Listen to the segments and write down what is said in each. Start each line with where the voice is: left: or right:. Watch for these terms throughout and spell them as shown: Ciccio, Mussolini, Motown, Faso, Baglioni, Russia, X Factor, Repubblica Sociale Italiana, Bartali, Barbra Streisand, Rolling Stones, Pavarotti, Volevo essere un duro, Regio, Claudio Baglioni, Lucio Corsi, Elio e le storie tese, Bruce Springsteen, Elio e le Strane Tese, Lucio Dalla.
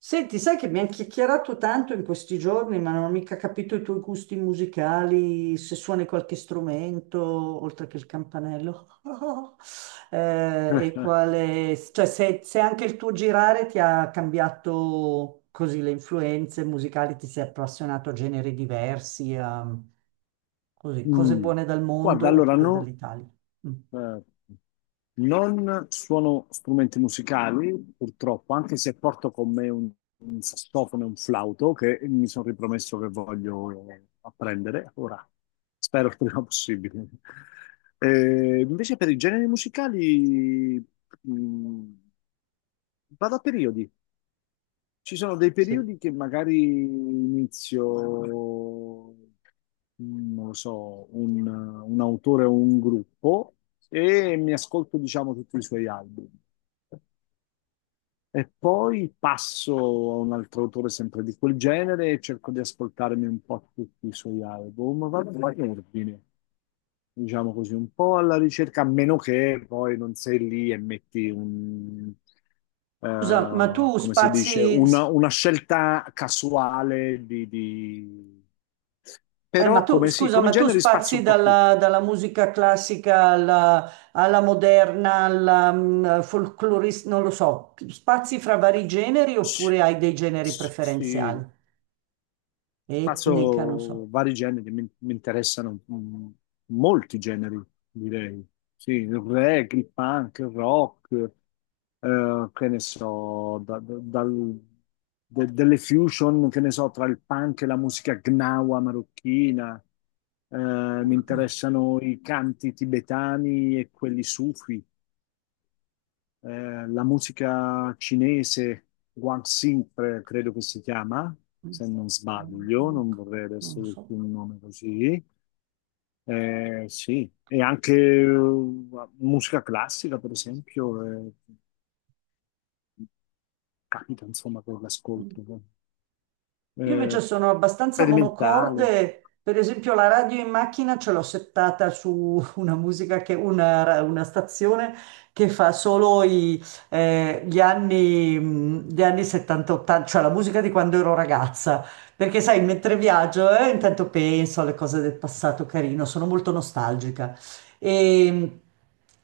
right: Senti, sai che mi hanno chiacchierato tanto in questi giorni, ma non ho mica capito i tuoi gusti musicali, se suoni qualche strumento, oltre che il campanello. E quale, cioè se anche il tuo girare ti ha cambiato così le influenze musicali, ti sei appassionato a generi diversi, a così, cose
left: Mm.
right: buone dal
left: Guarda,
right: mondo
left: allora
right: oppure dall'Italia. Mm.
left: eh, non suono strumenti musicali, purtroppo, anche se porto con me un sassofono e un flauto che mi sono ripromesso che voglio apprendere. Ora, spero il prima possibile. Invece per i generi musicali, mm, vado a periodi. Ci sono dei
right: Sì.
left: periodi che magari inizio, non lo so, un autore o un gruppo, e mi ascolto, diciamo, tutti i suoi album. E poi passo a un altro autore sempre di quel genere e cerco di ascoltarmi un po' tutti i suoi album. Vado in ordine, diciamo così, un po' alla ricerca, a meno che poi non sei lì e metti
right: Scusa, ma tu
left: come si dice,
right: spazi.
left: una scelta casuale.
right: Ma
left: Però,
right: tu,
left: come sì,
right: scusa,
left: come
right: ma tu
left: genere spazio
right: spazi
left: un po'
right: dalla,
left: tutto.
right: dalla musica classica alla moderna, alla folclorista, non lo so, spazi fra vari generi
left: Sì,
right: oppure hai dei generi
left: sì,
right: preferenziali?
left: sì.
right: Etnica, non so.
left: Passo vari generi, mi interessano, molti generi, direi. Sì, il reggae, il punk, il rock, che ne so, delle fusion, che ne so, tra il punk e la musica gnawa marocchina. Eh, mi
right: Urca.
left: interessano i canti tibetani e quelli sufi, la musica cinese, Guangxi, credo che si chiama, se non sbaglio,
right: Mm.
left: non vorrei adesso
right: Non so.
left: dirti un nome così. Eh sì, e anche, musica classica, per esempio, capita insomma con l'ascolto.
right: Io
left: Eh,
right: invece sono abbastanza
left: sperimentale.
right: monocorde, per esempio la radio in macchina ce l'ho settata su una musica che, una stazione che fa solo gli anni 70-80, cioè la musica di quando ero ragazza, perché sai, mentre viaggio, intanto penso alle cose del passato carino, sono molto nostalgica. E,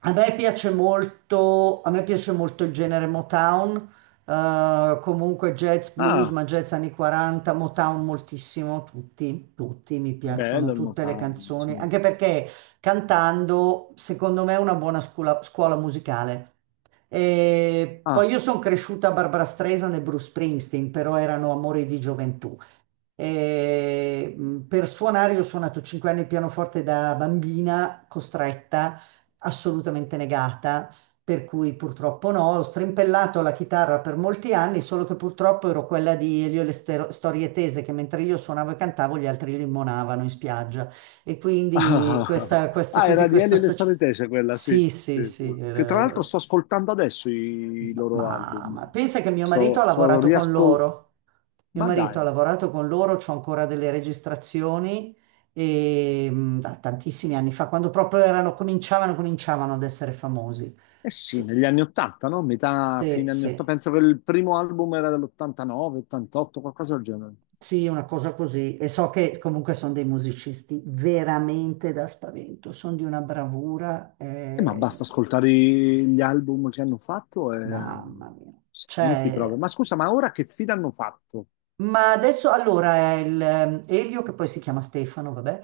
right: a me piace molto, a me piace molto il genere Motown, comunque jazz, blues,
left: Ah,
right: ma jazz anni 40, Motown moltissimo, tutti, tutti, mi piacciono
left: bello il
right: tutte le
left: Motown, sì.
right: canzoni, anche perché cantando, secondo me, è una buona scuola, scuola musicale. E poi
left: Ah,
right: io sono cresciuta a Barbra Streisand e Bruce Springsteen, però erano amori di gioventù. Per suonare, io ho suonato 5 anni il pianoforte da bambina, costretta, assolutamente negata, per cui purtroppo no. Ho strimpellato la chitarra per molti anni, solo che purtroppo ero quella di Elio e le storie tese, che mentre io suonavo e cantavo, gli altri limonavano in spiaggia. E quindi
left: ah,
right: questa, questo
left: ah,
right: così,
left: era di
right: questa
left: Elio e le
right: associazione.
left: Strane Tese quella, sì.
right: Sì, sì,
left: Sì, sì.
right: sì.
left: Che tra l'altro
right: eh,
left: sto ascoltando adesso i loro
right: ma,
left: album.
right: ma pensa che mio marito ha
left: Sto
right: lavorato con
left: riascoltando.
right: loro. Mio
left: Ma
right: marito ha
left: dai,
right: lavorato con loro, c'ho ancora delle registrazioni e, da tantissimi anni fa, quando proprio erano, cominciavano ad essere famosi.
left: eh sì,
right: S-
left: negli anni 80, no? Metà,
right: sì,
left: fine anni 80.
right: sì,
left: Penso che il primo album era dell'89, 88, qualcosa del genere.
right: sì, una cosa così. E so che comunque sono dei musicisti veramente da spavento, sono di una bravura,
left: Ma basta ascoltare gli album che hanno fatto e
right: mamma
left: eh,
right: mia.
left: senti proprio.
right: Cioè,
left: Ma scusa, ma ora che fine hanno fatto?
right: ma adesso allora Elio, che poi si chiama Stefano, vabbè,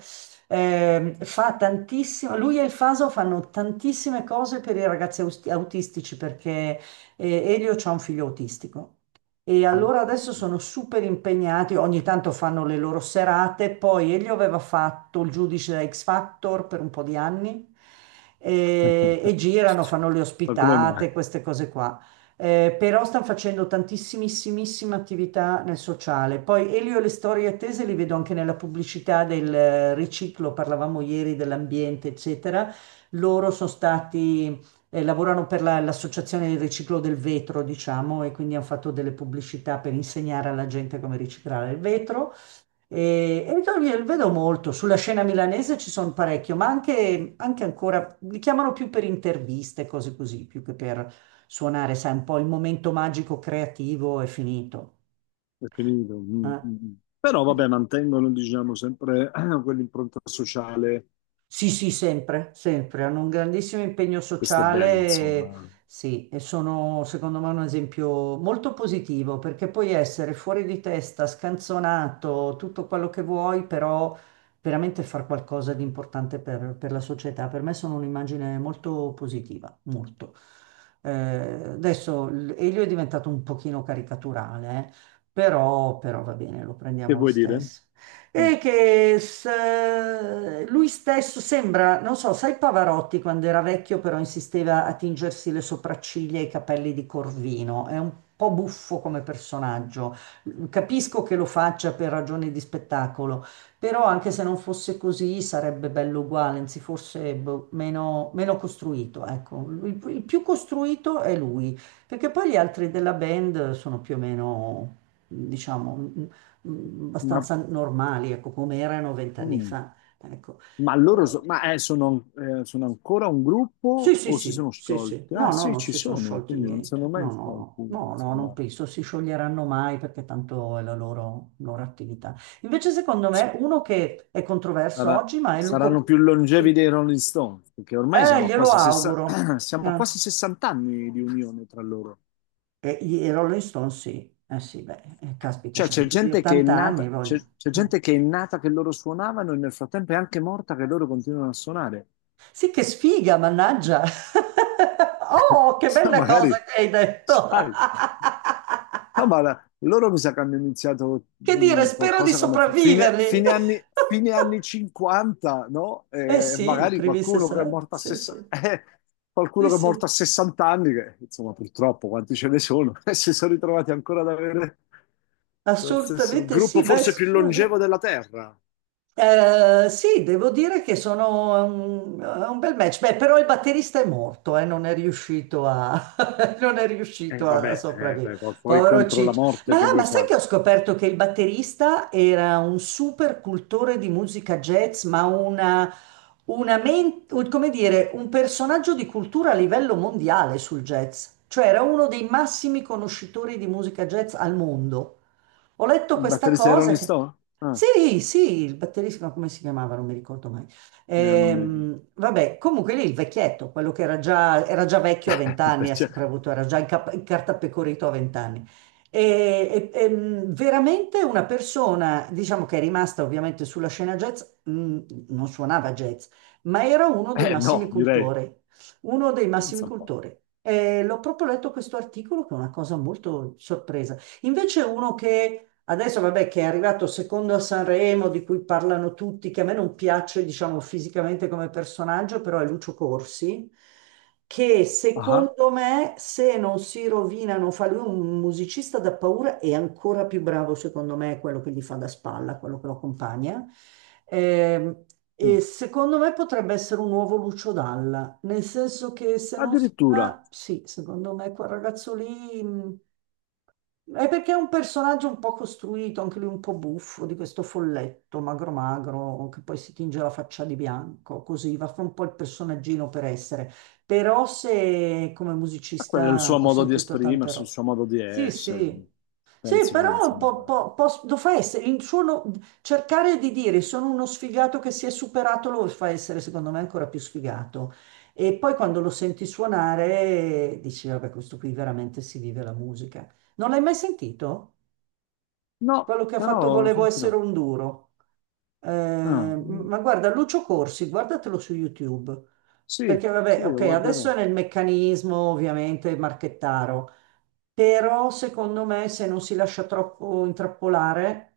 right: fa tantissimo, lui e il Faso fanno tantissime cose per i ragazzi autistici, perché Elio ha un figlio autistico, e
left: Ah.
right: allora adesso sono super impegnati, ogni tanto fanno le loro serate, poi Elio aveva fatto il giudice da X Factor per un po' di anni e girano, fanno le
left: Ma come mai?
right: ospitate, queste cose qua. Però stanno facendo tantissimissima attività nel sociale. Poi Elio e le storie attese li vedo anche nella pubblicità del riciclo, parlavamo ieri dell'ambiente, eccetera. Loro sono stati, lavorano per l'associazione del riciclo del vetro, diciamo, e quindi hanno fatto delle pubblicità per insegnare alla gente come riciclare il vetro. E io li vedo molto, sulla scena milanese ci sono parecchio, ma anche ancora, li chiamano più per interviste, cose così, più che per suonare, sai, un po' il momento magico creativo è finito.
left: Preferito. Mm,
right: Eh.
left: mm, mm. Però vabbè, mantengono, diciamo, sempre quell'impronta sociale.
right: Sì, sì, sempre, sempre. Hanno un grandissimo impegno
left: Questo è
right: sociale,
left: bello, insomma.
right: sì, e sono secondo me un esempio molto positivo, perché puoi essere fuori di testa, scanzonato, tutto quello che vuoi, però veramente far qualcosa di importante per la società. Per me sono un'immagine molto positiva, molto. Adesso Elio è diventato un pochino caricaturale. Però va bene, lo
left: Che
right: prendiamo lo
left: vuoi dire?
right: stesso
left: Mm.
right: e che lui stesso sembra, non so, sai Pavarotti quando era vecchio però insisteva a tingersi le sopracciglia e i capelli di Corvino, è un po' buffo come personaggio. Capisco che lo faccia per ragioni di spettacolo, però anche se non fosse così sarebbe bello uguale, anzi forse boh, meno, meno costruito, ecco. Il più costruito è lui, perché poi gli altri della band sono più o meno, diciamo,
left: Ma
right: abbastanza normali, ecco, come erano vent'anni
left: mm,
right: fa. Ecco.
left: Ma loro
right: Eh,
left: sono ancora un
right: sì,
left: gruppo
right: sì,
left: o si
right: sì,
left: sono
right: sì, sì.
left: sciolti? Ah
right: No, no,
left: sì,
right: non
left: ci
right: si sono
left: sono,
right: sciolti
left: quindi non sono
right: niente.
left: mai
right: No,
left: sciolti,
right: no, no, no, no, non
left: insomma.
right: penso si scioglieranno mai perché tanto è la loro attività. Invece, secondo me, uno che è controverso
left: Sarà-
right: oggi, ma è
left: saranno
right: Luco...
left: più longevi dei Rolling Stones, perché ormai siamo a
right: Glielo
left: quasi, sessa-
right: auguro.
left: siamo a quasi 60 anni di unione tra loro.
right: E i Rolling Stones, sì. Eh sì, beh, caspita,
left: Cioè
right: c'hanno
left: c'è
right: più di
left: gente che è
right: 80 anni,
left: nata, c'è
right: voglio.
left: c'è
right: Eh.
left: gente che è nata che loro suonavano, e nel frattempo è anche morta che loro continuano a suonare.
right: Sì, che sfiga, mannaggia. Oh, che bella
left: Magari,
right: cosa che hai detto.
left: sai. No, ma loro mi sa che hanno iniziato,
right: Che dire, spero di
left: qualcosa come f- fine,
right: sopravviverli.
left: fine anni, fine anni 50, no?
right: Eh
left: E
right: sì, i
left: magari
right: primi
left: qualcuno che è
right: 60,
left: morto
right: sì, sì, sì,
left: qualcuno che è morto a
right: sì,
left: 60 anni, che insomma purtroppo quanti ce ne sono, e si sono ritrovati ancora ad avere il
right: assolutamente
left: gruppo
right: sì. Beh,
left: forse più longevo della Terra.
right: eh, sì, devo dire che sono un, è un bel match. Beh, però il batterista è morto, non è riuscito a, non è
left: E
right: riuscito a
left: vabbè,
right: sopravvivere.
left: beh, poi
right: Povero
left: contro la
right: Ciccio.
left: morte che
right: Ma,
left: vuoi
right: ma sai che
left: fare?
right: ho scoperto che il batterista era un super cultore di musica jazz, ma come dire, un personaggio di cultura a livello mondiale sul jazz. Cioè era uno dei massimi conoscitori di musica jazz al mondo. Ho letto
left: Il
right: questa
left: batterista di
right: cosa
left: Rolling
right: che...
left: Stone? Ah,
right: Sì, sì, il batterista, no, come si chiamava? Non mi ricordo mai.
left: non mi ricordo.
right: Vabbè, comunque lì il vecchietto, quello che era già vecchio a vent'anni, ha
left: Cioè,
right: sempre avuto, era già incartapecorito a vent'anni. Veramente una persona, diciamo che è rimasta ovviamente sulla scena jazz, non suonava jazz, ma era uno dei massimi
left: no, direi.
right: cultori, uno dei massimi
left: Pensa un po'.
right: cultori. E l'ho proprio letto questo articolo che è una cosa molto sorpresa. Invece uno che adesso, vabbè, che è arrivato secondo a Sanremo, di cui parlano tutti, che a me non piace, diciamo, fisicamente come personaggio, però è Lucio Corsi, che
left: Ah.
right: secondo me, se non si rovina, non fa lui un musicista da paura, è ancora più bravo, secondo me, quello che gli fa da spalla, quello che lo accompagna. Ehm,
left: Ah.
right: e secondo me potrebbe essere un nuovo Lucio Dalla, nel senso che se non si
left: Addirittura, ma
right: fa, sì, secondo me quel ragazzo lì... è perché è un personaggio un po' costruito, anche lui un po' buffo, di questo folletto magro magro che poi si tinge la faccia di bianco, così va fa un po' il personaggino per essere. Però se come
left: quello è il
right: musicista
left: suo
right: ho
left: modo di
right: sentito tante
left: esprimersi, il
right: robe.
left: suo modo di
right: Sì,
left: essere.
right: sì. Sì,
left: Penso che,
right: però un
left: insomma...
right: po', lo fa essere, il suo no- cercare di dire sono uno sfigato che si è superato lo fa essere secondo me ancora più sfigato. E poi quando lo senti suonare dici, vabbè, questo qui veramente si vive la musica. Non l'hai mai sentito?
left: No,
right: Quello che ha
left: però
right: fatto
left: lo
right: Volevo
left: sentirò.
right: essere un duro.
left: Ah, mm,
right: Ma guarda, Lucio Corsi, guardatelo su YouTube.
left: sì,
right: Perché
left: sì,
right: vabbè, ok,
left: lo
right: adesso
left: guarderò.
right: è nel meccanismo ovviamente marchettaro, però secondo me se non si lascia troppo intrappolare,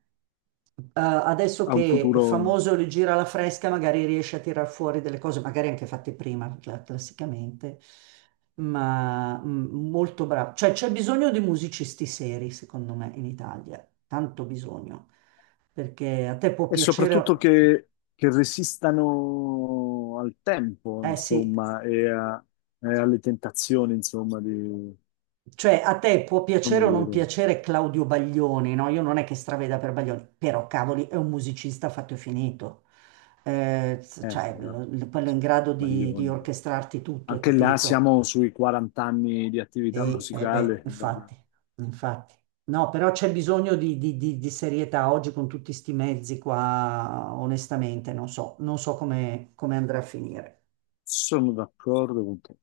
right: adesso
left: Ha un
right: che è
left: futuro...
right: famoso il giro alla fresca, magari riesce a tirar fuori delle cose, magari anche fatte prima, classicamente, ma molto bravo. Cioè, c'è bisogno di musicisti seri, secondo me, in Italia, tanto bisogno, perché a te può
left: E soprattutto
right: piacere,
left: che resistano al tempo,
right: eh sì,
left: insomma, e alle tentazioni, insomma, di...
right: cioè, a te può
left: Come
right: piacere o non
left: dire...
right: piacere Claudio Baglioni, no? Io non è che straveda per Baglioni, però cavoli, è un musicista fatto e finito. Cioè,
left: Beh, vabbè,
right: quello è in
left: cioè,
right: grado di
left: Baglioni.
right: orchestrarti tutto, hai
left: Anche là
right: capito?
left: siamo sui 40 anni di attività
right: E, beh,
left: musicale. Baglioni.
right: infatti, infatti. No, però c'è bisogno di serietà oggi con tutti sti mezzi qua, onestamente, non so, non so come andrà a finire.
left: Sono d'accordo con te.